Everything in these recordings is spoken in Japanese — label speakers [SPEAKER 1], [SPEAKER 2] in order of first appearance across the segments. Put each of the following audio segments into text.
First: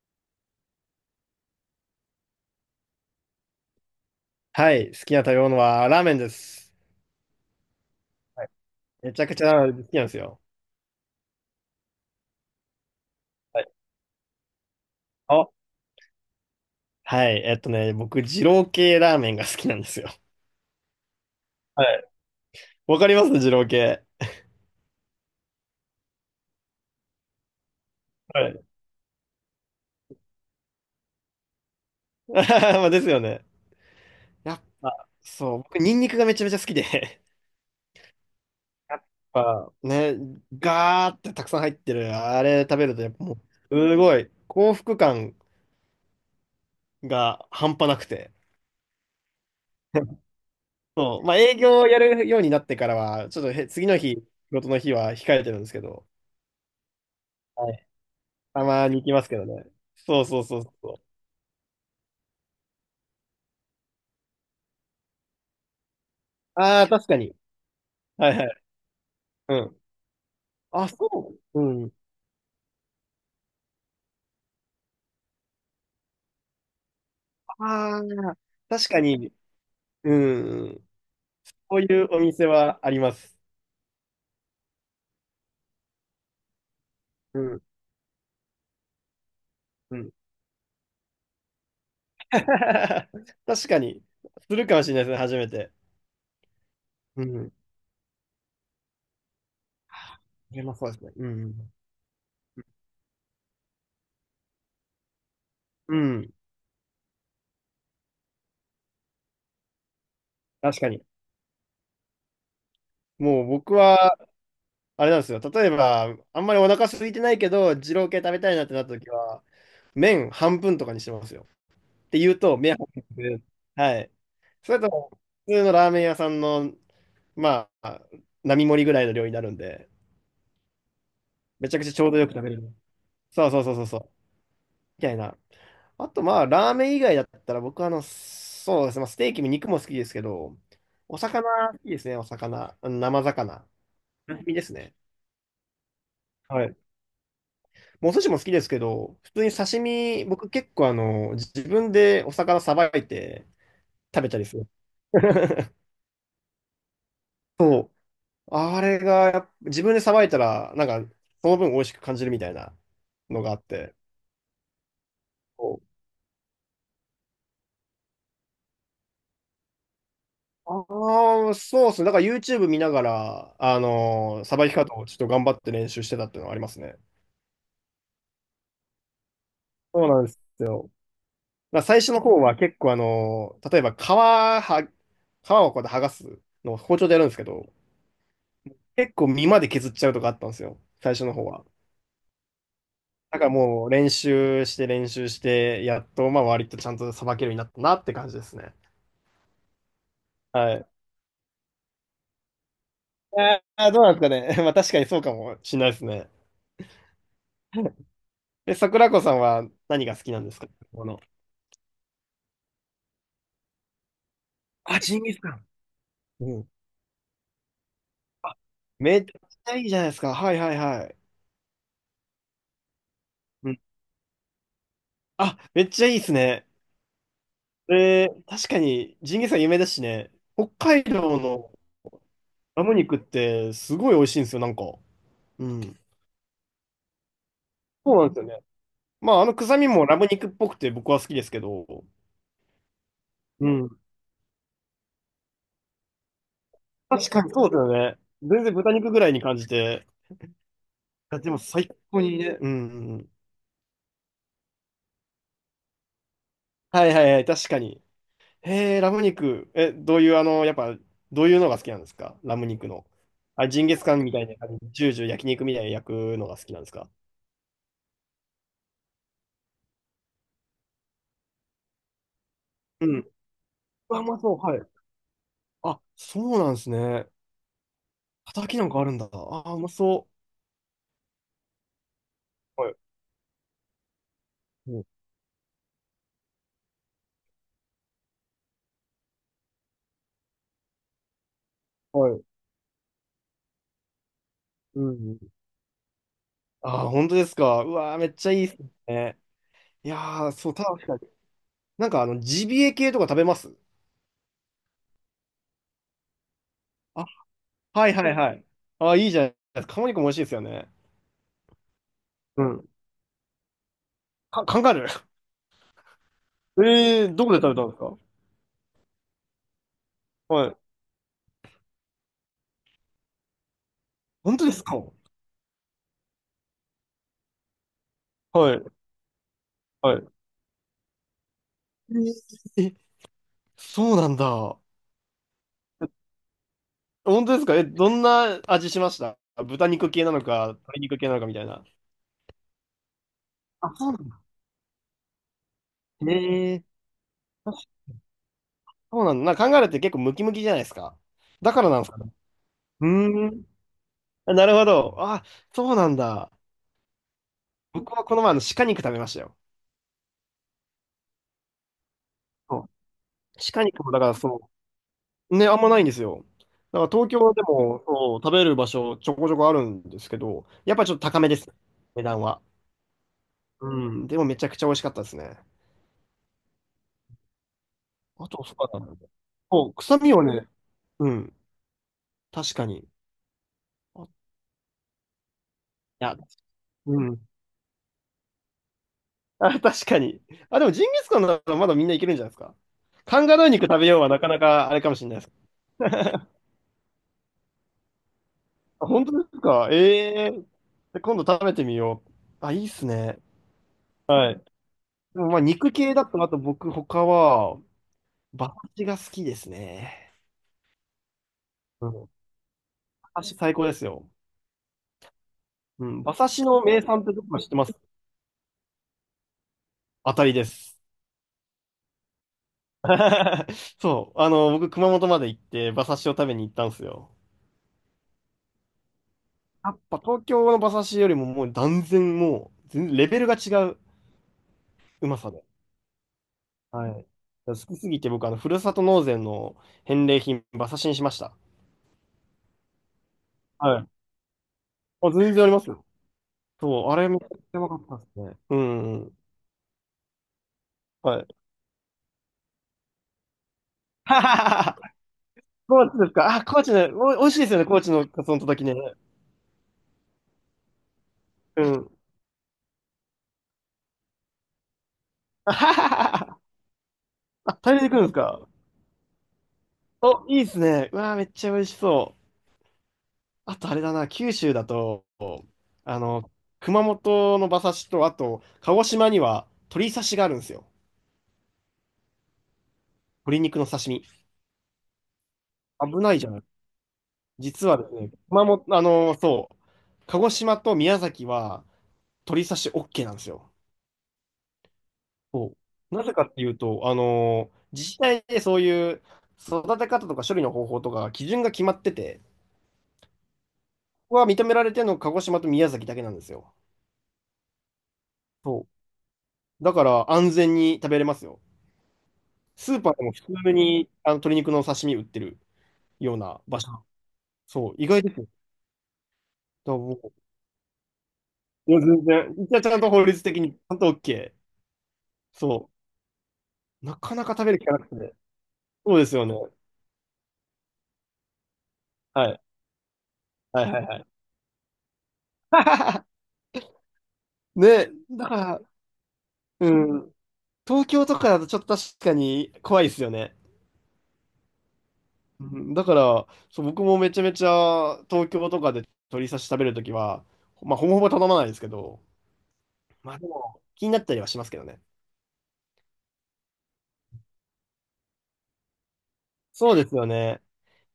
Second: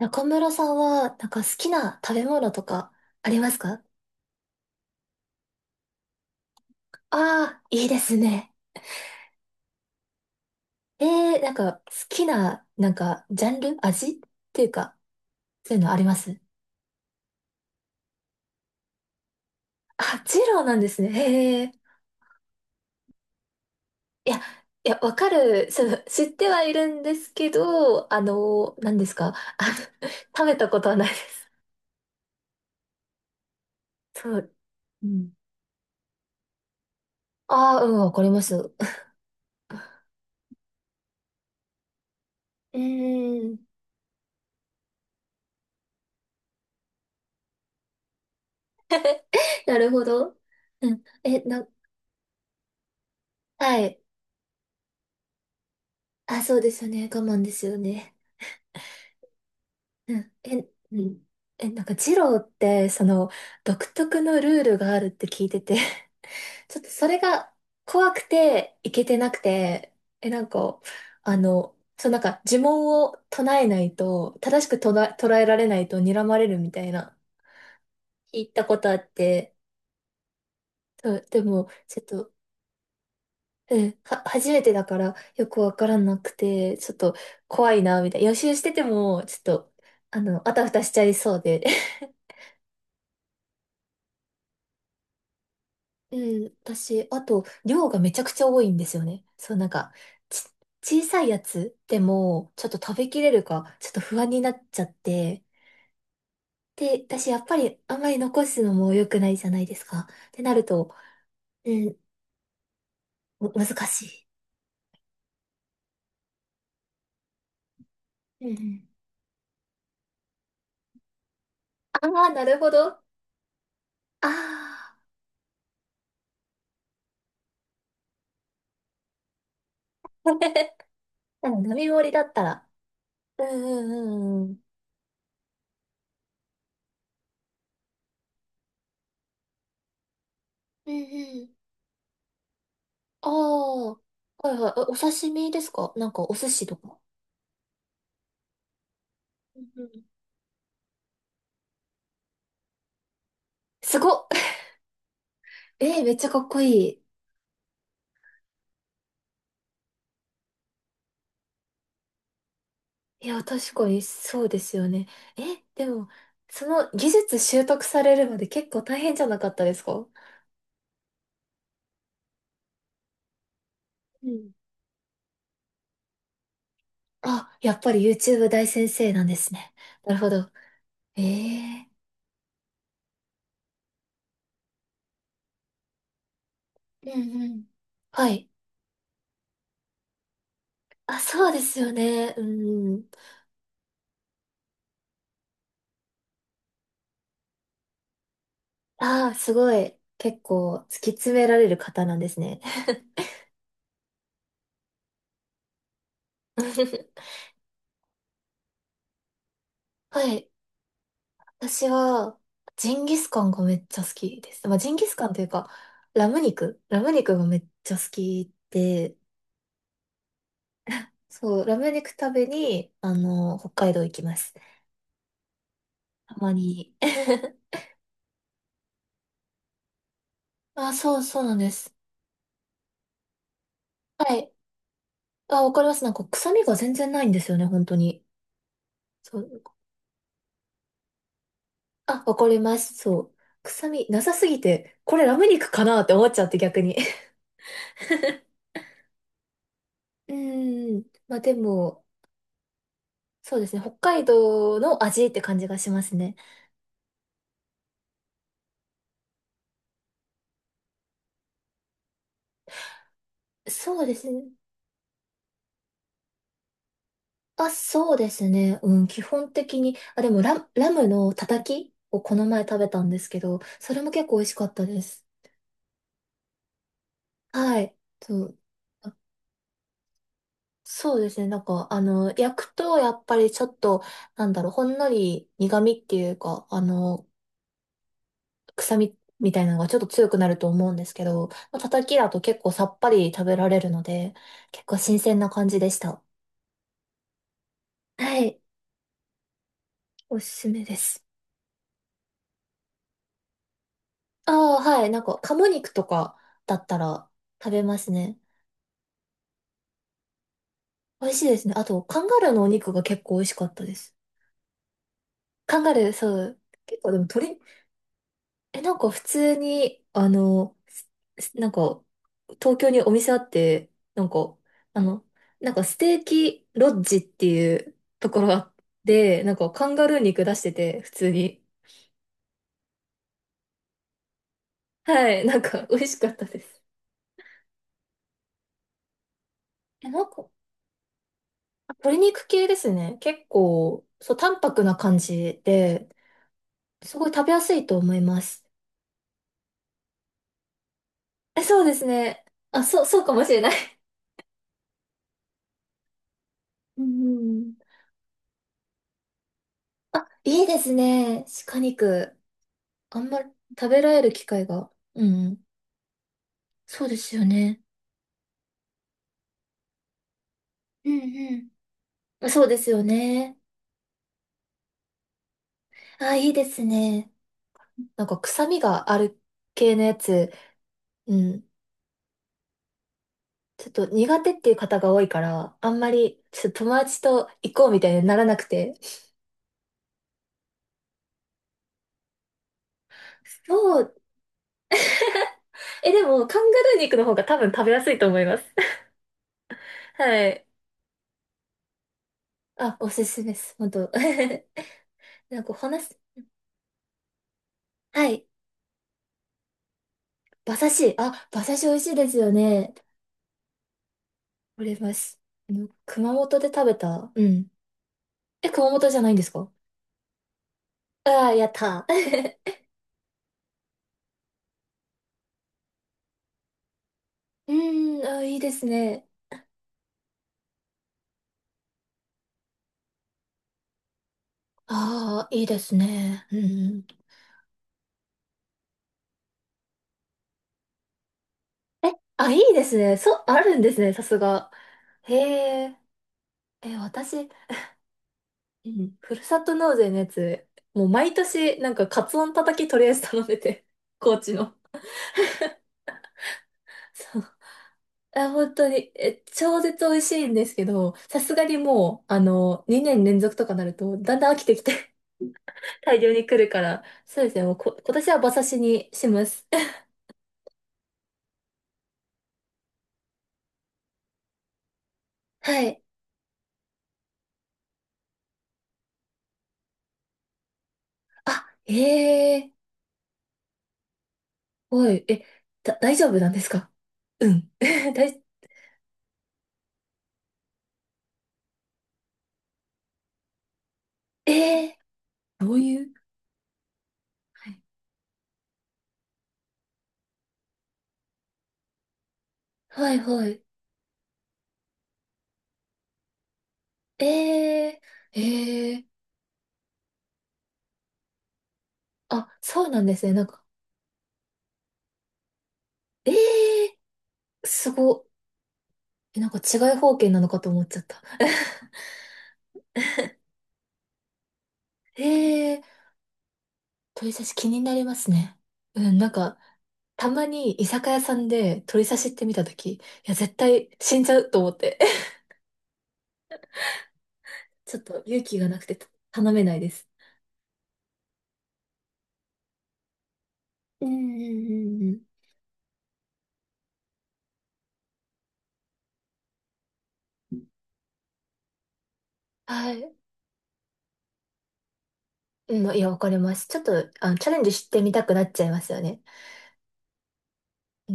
[SPEAKER 1] 中村さんは、なんか好きな食べ物とかありますか？
[SPEAKER 2] はい、好きな食べ物はラーメンです。
[SPEAKER 1] ああー、いいです
[SPEAKER 2] はい、
[SPEAKER 1] ね。
[SPEAKER 2] めちゃくちゃラーメン好きなんですよ。
[SPEAKER 1] えなんか好きな、ジャン
[SPEAKER 2] はい。
[SPEAKER 1] ル味っていうか、
[SPEAKER 2] あ、
[SPEAKER 1] そういうのあります？
[SPEAKER 2] はい、僕、二郎系ラーメンが好きなんですよ。
[SPEAKER 1] あ、ジローなんですね。へえ。
[SPEAKER 2] はい。わかります二郎系。
[SPEAKER 1] いや、いや、わかる。その、知ってはいるんですけど、
[SPEAKER 2] はい。
[SPEAKER 1] 何ですか、あの 食べたことはないです。
[SPEAKER 2] まあですよね。
[SPEAKER 1] そう。
[SPEAKER 2] やっ
[SPEAKER 1] う
[SPEAKER 2] ぱ
[SPEAKER 1] ん。
[SPEAKER 2] そう、僕、ニンニクがめちゃめちゃ好きで、
[SPEAKER 1] ああ、うん、わかります。う
[SPEAKER 2] やっぱね、ガーってたくさん入ってる、あれ食
[SPEAKER 1] ー
[SPEAKER 2] べると、やっぱも
[SPEAKER 1] ん。
[SPEAKER 2] う、すごい、幸福感が半端なくて。
[SPEAKER 1] なるほ ど。うん。
[SPEAKER 2] そう、まあ営業をやるようになってからは、ちょっとへ
[SPEAKER 1] は
[SPEAKER 2] 次の
[SPEAKER 1] い。
[SPEAKER 2] 日、仕事の日は控えてるんですけど、
[SPEAKER 1] あ、そうですよね。我慢ですよね。
[SPEAKER 2] たまに行きますけどね。
[SPEAKER 1] う
[SPEAKER 2] そう
[SPEAKER 1] ん、
[SPEAKER 2] そう
[SPEAKER 1] え、
[SPEAKER 2] そう
[SPEAKER 1] う
[SPEAKER 2] そ
[SPEAKER 1] ん。え、なんか、ジローって、その、独特のルールがあるって聞いてて、
[SPEAKER 2] う。
[SPEAKER 1] ちょ
[SPEAKER 2] あ
[SPEAKER 1] っ
[SPEAKER 2] あ、
[SPEAKER 1] と
[SPEAKER 2] 確
[SPEAKER 1] そ
[SPEAKER 2] か
[SPEAKER 1] れ
[SPEAKER 2] に。
[SPEAKER 1] が怖く
[SPEAKER 2] はいはい。
[SPEAKER 1] て、いけてなく
[SPEAKER 2] うん。
[SPEAKER 1] て、え、なんか、
[SPEAKER 2] あ、そ
[SPEAKER 1] あ
[SPEAKER 2] う。
[SPEAKER 1] の、
[SPEAKER 2] うん。
[SPEAKER 1] そう、なんか、呪文を唱えないと、正しく捉えられないと睨まれるみたいな、
[SPEAKER 2] ああ、
[SPEAKER 1] 聞いたこ
[SPEAKER 2] 確
[SPEAKER 1] とあ
[SPEAKER 2] か
[SPEAKER 1] っ
[SPEAKER 2] に。
[SPEAKER 1] て、
[SPEAKER 2] うん。
[SPEAKER 1] そう。でも、
[SPEAKER 2] こう
[SPEAKER 1] ちょ
[SPEAKER 2] い
[SPEAKER 1] っ
[SPEAKER 2] うお
[SPEAKER 1] と、
[SPEAKER 2] 店はあります。
[SPEAKER 1] うん、は、初めてだから、よくわからなくて、ちょっと、
[SPEAKER 2] うん。
[SPEAKER 1] 怖いな、みたいな。予習してても、ちょっと、
[SPEAKER 2] うん。
[SPEAKER 1] あたふたしちゃいそうで。
[SPEAKER 2] 確かに。するかもしれないですね、初めて。
[SPEAKER 1] うん、私、あ
[SPEAKER 2] う
[SPEAKER 1] と、
[SPEAKER 2] ん。
[SPEAKER 1] 量がめちゃくちゃ多いんですよね。ち、
[SPEAKER 2] でもそうで
[SPEAKER 1] 小
[SPEAKER 2] すね。
[SPEAKER 1] さ
[SPEAKER 2] う
[SPEAKER 1] いや
[SPEAKER 2] ん。
[SPEAKER 1] つでも、ちょっと食べきれるか、ちょっと不安になっちゃって。
[SPEAKER 2] うん。
[SPEAKER 1] で、私、やっぱり、あんまり残すのも良くないじゃないですか。ってなる
[SPEAKER 2] 確か
[SPEAKER 1] と、
[SPEAKER 2] に。
[SPEAKER 1] うん、
[SPEAKER 2] もう
[SPEAKER 1] 難
[SPEAKER 2] 僕は、
[SPEAKER 1] し
[SPEAKER 2] あれなんですよ。例えば、あんまりお腹空いてないけど、二郎系食べ
[SPEAKER 1] い。
[SPEAKER 2] た
[SPEAKER 1] う
[SPEAKER 2] い
[SPEAKER 1] んう
[SPEAKER 2] なってなっ
[SPEAKER 1] ん。
[SPEAKER 2] た時は、麺半分とかにしてますよ。
[SPEAKER 1] あ
[SPEAKER 2] って
[SPEAKER 1] あ、
[SPEAKER 2] 言う
[SPEAKER 1] な
[SPEAKER 2] と、
[SPEAKER 1] るほ
[SPEAKER 2] 目をか
[SPEAKER 1] ど。あ
[SPEAKER 2] ける。はい。
[SPEAKER 1] あ。
[SPEAKER 2] それとも、普通のラーメン屋さんの、まあ、並盛りぐらいの量になるんで、
[SPEAKER 1] うん、
[SPEAKER 2] めちゃく
[SPEAKER 1] 並
[SPEAKER 2] ちゃち
[SPEAKER 1] 盛
[SPEAKER 2] ょう
[SPEAKER 1] り
[SPEAKER 2] ど
[SPEAKER 1] だ
[SPEAKER 2] よ
[SPEAKER 1] っ
[SPEAKER 2] く
[SPEAKER 1] た
[SPEAKER 2] 食べれ
[SPEAKER 1] ら。
[SPEAKER 2] る。
[SPEAKER 1] う
[SPEAKER 2] そうそ
[SPEAKER 1] ん
[SPEAKER 2] うそうそうそう。
[SPEAKER 1] うんうんうん。
[SPEAKER 2] みたいな。あと、まあ、ラーメン以外だったら、僕、あの、そうですね、まあ、ステーキも肉も好きですけど、
[SPEAKER 1] うんう
[SPEAKER 2] お魚、
[SPEAKER 1] ん。
[SPEAKER 2] 好きですね、お魚。あの生
[SPEAKER 1] あ
[SPEAKER 2] 魚。
[SPEAKER 1] あ。は
[SPEAKER 2] 刺身
[SPEAKER 1] い
[SPEAKER 2] で
[SPEAKER 1] はい。
[SPEAKER 2] す
[SPEAKER 1] え
[SPEAKER 2] ね。
[SPEAKER 1] お刺身ですか？なんか、お寿
[SPEAKER 2] は
[SPEAKER 1] 司と
[SPEAKER 2] い。
[SPEAKER 1] か。
[SPEAKER 2] もうお寿司も好きですけど、普通に
[SPEAKER 1] うん
[SPEAKER 2] 刺
[SPEAKER 1] うん、
[SPEAKER 2] 身、僕結構あの、自分でお魚さばいて
[SPEAKER 1] すご
[SPEAKER 2] 食べたり
[SPEAKER 1] っ。
[SPEAKER 2] する。
[SPEAKER 1] えー、めっちゃかっこいい。
[SPEAKER 2] そう。あれがやっぱ、自分でさばいたら、なんか、その分美味しく感じるみたいな
[SPEAKER 1] いや、
[SPEAKER 2] のがあっ
[SPEAKER 1] 確か
[SPEAKER 2] て。
[SPEAKER 1] にそうですよね。え、
[SPEAKER 2] そう。
[SPEAKER 1] でも、その技術習得されるまで結構大変じゃなかったですか？
[SPEAKER 2] ああ、そうですね。だから YouTube 見ながら、
[SPEAKER 1] うん。
[SPEAKER 2] さばき方をちょっと頑張って練習してたっていうのはありますね。
[SPEAKER 1] あ、やっぱり YouTube 大先生なんですね。
[SPEAKER 2] そう
[SPEAKER 1] なる
[SPEAKER 2] なん
[SPEAKER 1] ほ
[SPEAKER 2] です
[SPEAKER 1] ど。
[SPEAKER 2] よ。
[SPEAKER 1] え
[SPEAKER 2] だから
[SPEAKER 1] え、
[SPEAKER 2] 最初の方は結構例えば皮は、皮をこうやって剥がすのを包
[SPEAKER 1] う
[SPEAKER 2] 丁でやるんです
[SPEAKER 1] ん
[SPEAKER 2] け
[SPEAKER 1] うん。
[SPEAKER 2] ど、
[SPEAKER 1] はい。
[SPEAKER 2] 結構身まで削っちゃうとかあったんですよ。最
[SPEAKER 1] あ、
[SPEAKER 2] 初の方
[SPEAKER 1] そうで
[SPEAKER 2] は。
[SPEAKER 1] すよね。うん。
[SPEAKER 2] だからもう練習して練習して、やっとまあ割とちゃんとさばけるようになったなって感じですね。
[SPEAKER 1] ああ、すごい。結
[SPEAKER 2] は
[SPEAKER 1] 構
[SPEAKER 2] い。
[SPEAKER 1] 突き詰められる方なんですね。
[SPEAKER 2] あーどうなんですかね。まあ確かにそうかもしれないですね。え、桜子さんは何が
[SPEAKER 1] は
[SPEAKER 2] 好きなん
[SPEAKER 1] い。
[SPEAKER 2] ですか、この？
[SPEAKER 1] 私は、ジンギスカンがめっちゃ好きです。まあ、ジン
[SPEAKER 2] あ、
[SPEAKER 1] ギス
[SPEAKER 2] ジン
[SPEAKER 1] カン
[SPEAKER 2] ギ
[SPEAKER 1] と
[SPEAKER 2] ス
[SPEAKER 1] いう
[SPEAKER 2] カン。
[SPEAKER 1] か、
[SPEAKER 2] うん。
[SPEAKER 1] ラム肉がめっちゃ好き
[SPEAKER 2] あ、
[SPEAKER 1] で、
[SPEAKER 2] めっちゃいいじゃないですか。はいはいはい。
[SPEAKER 1] そう、ラム肉食べに、あの、北
[SPEAKER 2] うん。
[SPEAKER 1] 海道行きます。
[SPEAKER 2] あ、めっちゃいいです
[SPEAKER 1] たま
[SPEAKER 2] ね。
[SPEAKER 1] に。
[SPEAKER 2] えー、確かにジンギスカン有名だしね。北
[SPEAKER 1] あ、
[SPEAKER 2] 海
[SPEAKER 1] そう、
[SPEAKER 2] 道
[SPEAKER 1] そうなんで
[SPEAKER 2] の
[SPEAKER 1] す。
[SPEAKER 2] ラム肉ってすごい美味
[SPEAKER 1] は
[SPEAKER 2] しいんで
[SPEAKER 1] い。
[SPEAKER 2] すよ、なんか。
[SPEAKER 1] あ、
[SPEAKER 2] う
[SPEAKER 1] わかりま
[SPEAKER 2] ん。
[SPEAKER 1] す。なんか、臭みが全然ないんですよね、本当
[SPEAKER 2] そう
[SPEAKER 1] に。
[SPEAKER 2] なんですよね。ま
[SPEAKER 1] そ
[SPEAKER 2] ああの
[SPEAKER 1] う。
[SPEAKER 2] 臭みもラム肉っぽくて僕は好きですけど。
[SPEAKER 1] あ、わかります。そう。
[SPEAKER 2] う
[SPEAKER 1] 臭
[SPEAKER 2] ん。
[SPEAKER 1] みなさすぎて、これラム肉かなって思っちゃって逆に。
[SPEAKER 2] 確 かにそうですよね。全然豚肉ぐらいに感じて。
[SPEAKER 1] うーん。
[SPEAKER 2] い
[SPEAKER 1] ま
[SPEAKER 2] や
[SPEAKER 1] あ
[SPEAKER 2] で
[SPEAKER 1] で
[SPEAKER 2] も最
[SPEAKER 1] も、
[SPEAKER 2] 高にね。うんうんうん。
[SPEAKER 1] そうですね。北海道の味って感じがしますね。
[SPEAKER 2] はいはいはい、確かに。へえ、ラム肉。え、どういう、あの、やっぱ、どういうのが好きなんですか、ラム肉の？あ、ジンギ
[SPEAKER 1] そ
[SPEAKER 2] ス
[SPEAKER 1] うで
[SPEAKER 2] カン
[SPEAKER 1] す
[SPEAKER 2] みたい
[SPEAKER 1] ね。
[SPEAKER 2] な感じ、ジュージュー焼肉みたいに焼くのが好きなんですか？
[SPEAKER 1] あ、そうですね。うん、基本的に。あ、でもラ、ラムのたたきをこの前食べた
[SPEAKER 2] う
[SPEAKER 1] んで
[SPEAKER 2] ん。う
[SPEAKER 1] すけど、それも
[SPEAKER 2] わ、う
[SPEAKER 1] 結構
[SPEAKER 2] ま
[SPEAKER 1] 美味
[SPEAKER 2] そ
[SPEAKER 1] し
[SPEAKER 2] う、
[SPEAKER 1] かっ
[SPEAKER 2] はい。
[SPEAKER 1] たです。
[SPEAKER 2] あ、そうなんですね。
[SPEAKER 1] はい。そう。
[SPEAKER 2] 叩きなんかある
[SPEAKER 1] あ、
[SPEAKER 2] んだ。あー、うまそ
[SPEAKER 1] そうですね。なんか、あの、焼く
[SPEAKER 2] う。はい。
[SPEAKER 1] と、やっぱりちょっと、なんだろう、ほ
[SPEAKER 2] う
[SPEAKER 1] ん
[SPEAKER 2] ん
[SPEAKER 1] のり苦味っていうか、臭みみたいなのがちょっと強くなると思うんですけど、まあ、叩きだ
[SPEAKER 2] は
[SPEAKER 1] と
[SPEAKER 2] い。
[SPEAKER 1] 結構さっぱり食べられるので、結構
[SPEAKER 2] うん
[SPEAKER 1] 新
[SPEAKER 2] う
[SPEAKER 1] 鮮
[SPEAKER 2] ん。
[SPEAKER 1] な感じでした。
[SPEAKER 2] あー、本当ですか？うわー、めっ
[SPEAKER 1] は
[SPEAKER 2] ちゃ
[SPEAKER 1] い。
[SPEAKER 2] いいですね。い
[SPEAKER 1] おす
[SPEAKER 2] やー、
[SPEAKER 1] す
[SPEAKER 2] そう、
[SPEAKER 1] めで
[SPEAKER 2] 確かに。
[SPEAKER 1] す。
[SPEAKER 2] なんか、あの、ジビエ系とか食べます？
[SPEAKER 1] ああ、はい。なんか、鴨肉とかだった
[SPEAKER 2] あ、
[SPEAKER 1] ら食べま
[SPEAKER 2] は
[SPEAKER 1] す
[SPEAKER 2] いはい
[SPEAKER 1] ね。
[SPEAKER 2] はい。あー、いいじゃないですか。鴨肉も美味しいですよね。
[SPEAKER 1] 美味しいですね。あと、カンガルーの
[SPEAKER 2] う
[SPEAKER 1] お
[SPEAKER 2] ん。
[SPEAKER 1] 肉が結構美味しかったです。
[SPEAKER 2] か、カンガルー。
[SPEAKER 1] カンガルー、そう。結構でも
[SPEAKER 2] ええーどこ
[SPEAKER 1] 鶏、
[SPEAKER 2] で食べたんですか？
[SPEAKER 1] え、なんか普通に、あ
[SPEAKER 2] は
[SPEAKER 1] の、
[SPEAKER 2] い。
[SPEAKER 1] すすなんか、東京にお店あって、
[SPEAKER 2] 本当ですか？
[SPEAKER 1] あの、ステーキロッジっていうところがあっ
[SPEAKER 2] はい。
[SPEAKER 1] て、なんかカンガ
[SPEAKER 2] は
[SPEAKER 1] ルー
[SPEAKER 2] い。
[SPEAKER 1] 肉出してて、普通に。
[SPEAKER 2] えーそうなんだ。
[SPEAKER 1] はい、なんか美味しかったです。
[SPEAKER 2] 本当ですか？え、どんな味しました？豚
[SPEAKER 1] え、
[SPEAKER 2] 肉
[SPEAKER 1] な
[SPEAKER 2] 系
[SPEAKER 1] ん
[SPEAKER 2] なの
[SPEAKER 1] か、
[SPEAKER 2] か、鶏肉系なのかみたいな。
[SPEAKER 1] 鶏肉系ですね。結
[SPEAKER 2] あ、
[SPEAKER 1] 構、
[SPEAKER 2] そうなん
[SPEAKER 1] そう、
[SPEAKER 2] だ。
[SPEAKER 1] 淡白な感じで、
[SPEAKER 2] ええ
[SPEAKER 1] すごい食べやすい
[SPEAKER 2] ー、
[SPEAKER 1] と思います。
[SPEAKER 2] そうなんだ。なんか考えるって結構ムキムキじゃないですか。
[SPEAKER 1] え、
[SPEAKER 2] だ
[SPEAKER 1] そ
[SPEAKER 2] か
[SPEAKER 1] う
[SPEAKER 2] ら
[SPEAKER 1] で
[SPEAKER 2] なん
[SPEAKER 1] す
[SPEAKER 2] ですかね。
[SPEAKER 1] ね。あ、そ
[SPEAKER 2] う
[SPEAKER 1] う、そうかも
[SPEAKER 2] ー
[SPEAKER 1] しれ
[SPEAKER 2] ん。
[SPEAKER 1] ない。
[SPEAKER 2] あなるほど。あ、そうなんだ。
[SPEAKER 1] うんうんうん。
[SPEAKER 2] 僕はこの前あの鹿肉食べましたよ。
[SPEAKER 1] あ、いいですね。鹿肉。
[SPEAKER 2] そう、
[SPEAKER 1] あんま
[SPEAKER 2] 鹿
[SPEAKER 1] 食べ
[SPEAKER 2] 肉
[SPEAKER 1] ら
[SPEAKER 2] もだ
[SPEAKER 1] れ
[SPEAKER 2] か
[SPEAKER 1] る
[SPEAKER 2] ら
[SPEAKER 1] 機会
[SPEAKER 2] そ
[SPEAKER 1] が。う
[SPEAKER 2] う
[SPEAKER 1] ん。
[SPEAKER 2] ね、あんまないんですよ。だ
[SPEAKER 1] そ
[SPEAKER 2] か
[SPEAKER 1] う
[SPEAKER 2] ら
[SPEAKER 1] で
[SPEAKER 2] 東
[SPEAKER 1] す
[SPEAKER 2] 京
[SPEAKER 1] よ
[SPEAKER 2] はで
[SPEAKER 1] ね。
[SPEAKER 2] も、そう食べる場所ちょこちょこあるんですけど、やっぱり
[SPEAKER 1] う
[SPEAKER 2] ちょっと高めです。
[SPEAKER 1] ん
[SPEAKER 2] 値段
[SPEAKER 1] うん。
[SPEAKER 2] は。
[SPEAKER 1] そうですよね。
[SPEAKER 2] うん。でもめちゃくちゃ美味しかったですね。
[SPEAKER 1] あ、いいですね。なんか
[SPEAKER 2] あと、
[SPEAKER 1] 臭
[SPEAKER 2] そう
[SPEAKER 1] み
[SPEAKER 2] だ
[SPEAKER 1] が
[SPEAKER 2] な。
[SPEAKER 1] ある
[SPEAKER 2] そう、
[SPEAKER 1] 系のや
[SPEAKER 2] 臭みは
[SPEAKER 1] つ、
[SPEAKER 2] ね、う
[SPEAKER 1] う
[SPEAKER 2] ん。
[SPEAKER 1] ん。
[SPEAKER 2] 確かに。
[SPEAKER 1] ちょっと
[SPEAKER 2] あ、い
[SPEAKER 1] 苦手っていう方が多いから、あんま
[SPEAKER 2] や、
[SPEAKER 1] りちょっと友達
[SPEAKER 2] うん。
[SPEAKER 1] と行こうみたいにならなくて。
[SPEAKER 2] あ、確かに。あ、でもジンギスカンならまだみんないけるんじゃないですか。カンガルー肉
[SPEAKER 1] そ
[SPEAKER 2] 食べ
[SPEAKER 1] う。
[SPEAKER 2] ようはなかなかあれかもしれないです。
[SPEAKER 1] え、でも、カンガルー肉の方が多分食べやすいと思います。
[SPEAKER 2] あ、本当ですか？え
[SPEAKER 1] はい。
[SPEAKER 2] え。で、今度食べてみよう。あ、いいっ
[SPEAKER 1] あ、
[SPEAKER 2] す
[SPEAKER 1] おす
[SPEAKER 2] ね。
[SPEAKER 1] すめです。本当。
[SPEAKER 2] で もまあ
[SPEAKER 1] なんかお
[SPEAKER 2] 肉
[SPEAKER 1] 話
[SPEAKER 2] 系
[SPEAKER 1] す、
[SPEAKER 2] だと、あと僕他は、
[SPEAKER 1] はい。
[SPEAKER 2] 馬刺しが好きですね。
[SPEAKER 1] 馬刺し。あ、馬刺し美味し
[SPEAKER 2] うん。
[SPEAKER 1] いで
[SPEAKER 2] 馬
[SPEAKER 1] すよね。
[SPEAKER 2] 刺し最高ですよ。
[SPEAKER 1] これます。あの、
[SPEAKER 2] うん。
[SPEAKER 1] 熊
[SPEAKER 2] 馬刺
[SPEAKER 1] 本
[SPEAKER 2] し
[SPEAKER 1] で
[SPEAKER 2] の
[SPEAKER 1] 食べ
[SPEAKER 2] 名産っ
[SPEAKER 1] た。
[SPEAKER 2] て
[SPEAKER 1] う
[SPEAKER 2] どこか知
[SPEAKER 1] ん。
[SPEAKER 2] ってます？
[SPEAKER 1] え、熊本じゃないんですか？
[SPEAKER 2] 当たりです。
[SPEAKER 1] ああー、やったー。
[SPEAKER 2] そう。あの、僕、熊本まで行って、馬刺しを食べに行ったんですよ。
[SPEAKER 1] うーん、あー、いいですね。
[SPEAKER 2] やっぱ東京の馬刺しよりももう断然もう、全レベルが違ううま
[SPEAKER 1] ああ、
[SPEAKER 2] さ
[SPEAKER 1] い
[SPEAKER 2] で。
[SPEAKER 1] いですね。うん。
[SPEAKER 2] はい。好きすぎて僕、あの、ふるさと納税の返礼品、馬刺しにしました。
[SPEAKER 1] え、あ、いいですね。そう、あるんで
[SPEAKER 2] は
[SPEAKER 1] す
[SPEAKER 2] い。
[SPEAKER 1] ね、さすが。
[SPEAKER 2] あ、
[SPEAKER 1] へ
[SPEAKER 2] 全然あります
[SPEAKER 1] え。
[SPEAKER 2] よ。
[SPEAKER 1] え、
[SPEAKER 2] そう、あれめっち
[SPEAKER 1] 私、
[SPEAKER 2] ゃうまかったですね。う
[SPEAKER 1] う
[SPEAKER 2] ん
[SPEAKER 1] ん、
[SPEAKER 2] う
[SPEAKER 1] ふ
[SPEAKER 2] ん。
[SPEAKER 1] るさと納税のやつ、もう毎
[SPEAKER 2] はい。
[SPEAKER 1] 年、なんか、カツオのたたきとりあえず頼んでて、高知の。
[SPEAKER 2] 高知ですか。あ、高知ね。
[SPEAKER 1] そ
[SPEAKER 2] お、
[SPEAKER 1] う。
[SPEAKER 2] 美味しいですよね、高知のカツ
[SPEAKER 1] あ、
[SPEAKER 2] 丼の
[SPEAKER 1] 本
[SPEAKER 2] 時
[SPEAKER 1] 当
[SPEAKER 2] ね。
[SPEAKER 1] に、え、超絶美味しいんですけど、さすがに
[SPEAKER 2] うん。
[SPEAKER 1] もう、あの、2年連続とかなると、だんだん飽きてきて
[SPEAKER 2] あは
[SPEAKER 1] 大
[SPEAKER 2] は
[SPEAKER 1] 量に来
[SPEAKER 2] は。
[SPEAKER 1] るから、そうですね、も
[SPEAKER 2] あ、
[SPEAKER 1] う
[SPEAKER 2] 大
[SPEAKER 1] こ、
[SPEAKER 2] 量に
[SPEAKER 1] 今
[SPEAKER 2] 来るんで
[SPEAKER 1] 年
[SPEAKER 2] す
[SPEAKER 1] は馬刺
[SPEAKER 2] か？
[SPEAKER 1] しにします。
[SPEAKER 2] お、いいですね。うわー、めっちゃ美味しそう。あとあれだな、九州だと、
[SPEAKER 1] はい。
[SPEAKER 2] あの、熊本の馬刺しと、あと、鹿児島には鶏刺しがあるんですよ。
[SPEAKER 1] あ、ええー、
[SPEAKER 2] 鶏肉の刺身。
[SPEAKER 1] おい、え、だ、大
[SPEAKER 2] 危
[SPEAKER 1] 丈
[SPEAKER 2] な
[SPEAKER 1] 夫
[SPEAKER 2] いじ
[SPEAKER 1] な
[SPEAKER 2] ゃ
[SPEAKER 1] んで
[SPEAKER 2] ん。
[SPEAKER 1] すか？うん。
[SPEAKER 2] 実はで すね、
[SPEAKER 1] 大、
[SPEAKER 2] 熊本、あの、そう、鹿児島と宮崎は鶏刺し OK なんですよ。
[SPEAKER 1] ええー、ど
[SPEAKER 2] そ
[SPEAKER 1] ういう、
[SPEAKER 2] う。なぜかっていうと、
[SPEAKER 1] はい、
[SPEAKER 2] 自治体でそういう育て方とか処理の方法とか基準が決まってて、
[SPEAKER 1] はい、はい。
[SPEAKER 2] ここが認められてるのが鹿児島と宮崎だけなんですよ。
[SPEAKER 1] えー、え
[SPEAKER 2] そ
[SPEAKER 1] ー、
[SPEAKER 2] う。だから安全に食べれますよ。
[SPEAKER 1] あ、そう
[SPEAKER 2] スー
[SPEAKER 1] なん
[SPEAKER 2] パ
[SPEAKER 1] で
[SPEAKER 2] ーで
[SPEAKER 1] すね。
[SPEAKER 2] も普
[SPEAKER 1] なんか、
[SPEAKER 2] 通にあの鶏肉の刺身売ってる
[SPEAKER 1] え
[SPEAKER 2] ような場
[SPEAKER 1] え
[SPEAKER 2] 所。
[SPEAKER 1] ー、
[SPEAKER 2] そ
[SPEAKER 1] す
[SPEAKER 2] う、意
[SPEAKER 1] ご
[SPEAKER 2] 外で
[SPEAKER 1] い。
[SPEAKER 2] すよ。
[SPEAKER 1] え、なんか違
[SPEAKER 2] だ
[SPEAKER 1] い
[SPEAKER 2] から
[SPEAKER 1] 方形
[SPEAKER 2] も
[SPEAKER 1] なのかと思っちゃった。
[SPEAKER 2] う、いや、全然。一応ちゃんと法律的にちゃんと OK。
[SPEAKER 1] ええ
[SPEAKER 2] そ
[SPEAKER 1] ー、
[SPEAKER 2] う。な
[SPEAKER 1] 鳥
[SPEAKER 2] か
[SPEAKER 1] 刺
[SPEAKER 2] なか
[SPEAKER 1] し
[SPEAKER 2] 食
[SPEAKER 1] 気
[SPEAKER 2] べる
[SPEAKER 1] に
[SPEAKER 2] 気
[SPEAKER 1] な
[SPEAKER 2] がな
[SPEAKER 1] りま
[SPEAKER 2] く
[SPEAKER 1] す
[SPEAKER 2] て。
[SPEAKER 1] ね。う
[SPEAKER 2] そ
[SPEAKER 1] ん、
[SPEAKER 2] うで
[SPEAKER 1] なん
[SPEAKER 2] すよね。
[SPEAKER 1] か、たまに居酒屋さんで鳥刺しって
[SPEAKER 2] は
[SPEAKER 1] 見
[SPEAKER 2] い。
[SPEAKER 1] たとき、いや、絶
[SPEAKER 2] は
[SPEAKER 1] 対
[SPEAKER 2] いはいは
[SPEAKER 1] 死ん
[SPEAKER 2] い。
[SPEAKER 1] じゃうと思って。ちょっ
[SPEAKER 2] ね、
[SPEAKER 1] と勇
[SPEAKER 2] だか
[SPEAKER 1] 気がな
[SPEAKER 2] ら、
[SPEAKER 1] くて頼めない
[SPEAKER 2] う
[SPEAKER 1] です。
[SPEAKER 2] ん。東京とかだとちょっと確かに怖いですよね。
[SPEAKER 1] うんうんうんうん。
[SPEAKER 2] うん。だから、そう、僕もめちゃめちゃ東京とかで鶏刺し食べるときは、まあ、ほぼほぼ頼まないですけど、
[SPEAKER 1] はい。
[SPEAKER 2] まあでも、気になったりはしますけどね。
[SPEAKER 1] うん、いや、わかります。ちょっと、あの、チャレンジしてみたくなっちゃいますよね。
[SPEAKER 2] そうですよね。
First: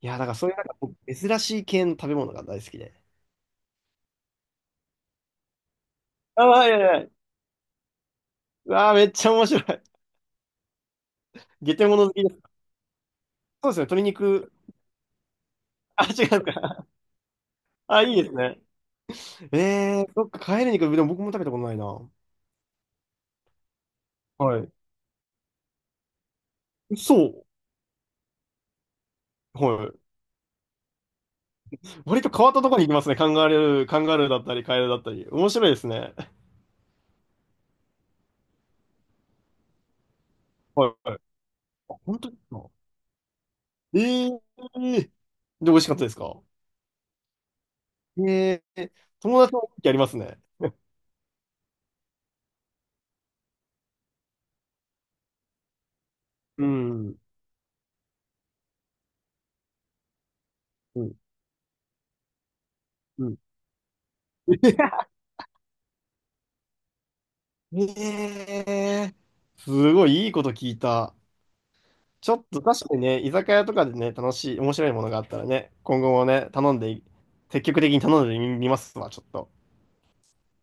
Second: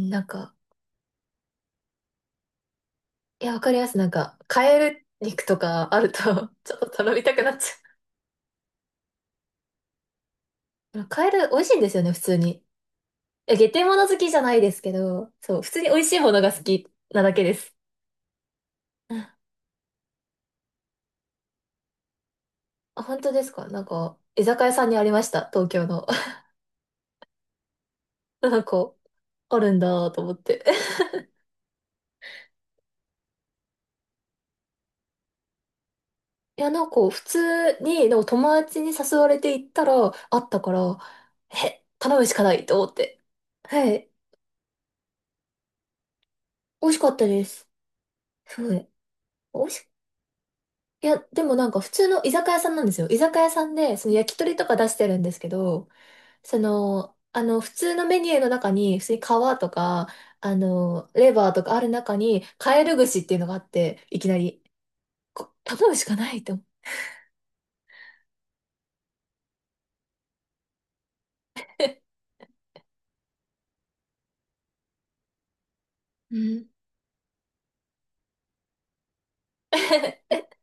[SPEAKER 2] いや、だ
[SPEAKER 1] ん
[SPEAKER 2] からそう
[SPEAKER 1] か、
[SPEAKER 2] いうなんかこう珍しい系の食べ物が大好きで。
[SPEAKER 1] いや、わかります。なんか、カエル肉とかあると
[SPEAKER 2] あ あ、い
[SPEAKER 1] ちょ
[SPEAKER 2] や
[SPEAKER 1] っ
[SPEAKER 2] い
[SPEAKER 1] と
[SPEAKER 2] やいや。
[SPEAKER 1] 頼みたくなっちゃ
[SPEAKER 2] うわあ、めっちゃ面白い。
[SPEAKER 1] う。カエル美味し
[SPEAKER 2] ゲ
[SPEAKER 1] いん
[SPEAKER 2] テ
[SPEAKER 1] です
[SPEAKER 2] モ
[SPEAKER 1] よ
[SPEAKER 2] ノ
[SPEAKER 1] ね、
[SPEAKER 2] 好
[SPEAKER 1] 普
[SPEAKER 2] きで
[SPEAKER 1] 通
[SPEAKER 2] す。
[SPEAKER 1] に。え、下
[SPEAKER 2] そうですね、
[SPEAKER 1] 手
[SPEAKER 2] 鶏
[SPEAKER 1] 物好きじゃな
[SPEAKER 2] 肉。
[SPEAKER 1] いですけど、そう、普通に美
[SPEAKER 2] あ、
[SPEAKER 1] 味しい
[SPEAKER 2] 違
[SPEAKER 1] もの
[SPEAKER 2] う
[SPEAKER 1] が好
[SPEAKER 2] か。
[SPEAKER 1] きなだけです。
[SPEAKER 2] あ、いいですね。
[SPEAKER 1] うん、
[SPEAKER 2] えー、そっか、帰り肉、でも僕も食べたことないな。
[SPEAKER 1] あ、本当ですか？なんか、居酒
[SPEAKER 2] は
[SPEAKER 1] 屋さんにありました、東京の。
[SPEAKER 2] い。そう。
[SPEAKER 1] なんか、あるん
[SPEAKER 2] はい。
[SPEAKER 1] だと思って。
[SPEAKER 2] 割と変わったところに行きますね。カンガルー、カンガルーだったり、カエルだったり。面白いですね。
[SPEAKER 1] いや、なんか、普通に、でも友達に誘われて行ったら、あったか
[SPEAKER 2] はい
[SPEAKER 1] ら、
[SPEAKER 2] はい。
[SPEAKER 1] え、
[SPEAKER 2] あ、
[SPEAKER 1] 頼
[SPEAKER 2] 本
[SPEAKER 1] む
[SPEAKER 2] 当
[SPEAKER 1] し
[SPEAKER 2] で
[SPEAKER 1] か
[SPEAKER 2] す
[SPEAKER 1] ない
[SPEAKER 2] か？
[SPEAKER 1] と思って。はい。
[SPEAKER 2] ええー。で、美味しかったですか？
[SPEAKER 1] 美味しかったです。す
[SPEAKER 2] え
[SPEAKER 1] ご
[SPEAKER 2] え
[SPEAKER 1] い。
[SPEAKER 2] ー。友達
[SPEAKER 1] 美味
[SPEAKER 2] も
[SPEAKER 1] し、
[SPEAKER 2] やりますね。
[SPEAKER 1] いや、でもなんか普通の居酒屋さんなんですよ。居酒屋さんで、その焼き鳥とか出してるんですけど、そ
[SPEAKER 2] う
[SPEAKER 1] の、
[SPEAKER 2] ん。
[SPEAKER 1] あの、普通のメニューの中に、普通に皮とか、あ
[SPEAKER 2] う
[SPEAKER 1] の、
[SPEAKER 2] ん。
[SPEAKER 1] レバーとかある中に、カエル串っ
[SPEAKER 2] う
[SPEAKER 1] て
[SPEAKER 2] ん。
[SPEAKER 1] いうのがあって、いきなり、こ頼むしかないと思って。
[SPEAKER 2] ええー。すごいいいこと聞いた。ちょっと確かにね、居酒屋とかでね、楽しい、面白いものがあったらね、今後も
[SPEAKER 1] う
[SPEAKER 2] ね、
[SPEAKER 1] ん
[SPEAKER 2] 頼んで、積極的に頼んでみますわ、ちょっと。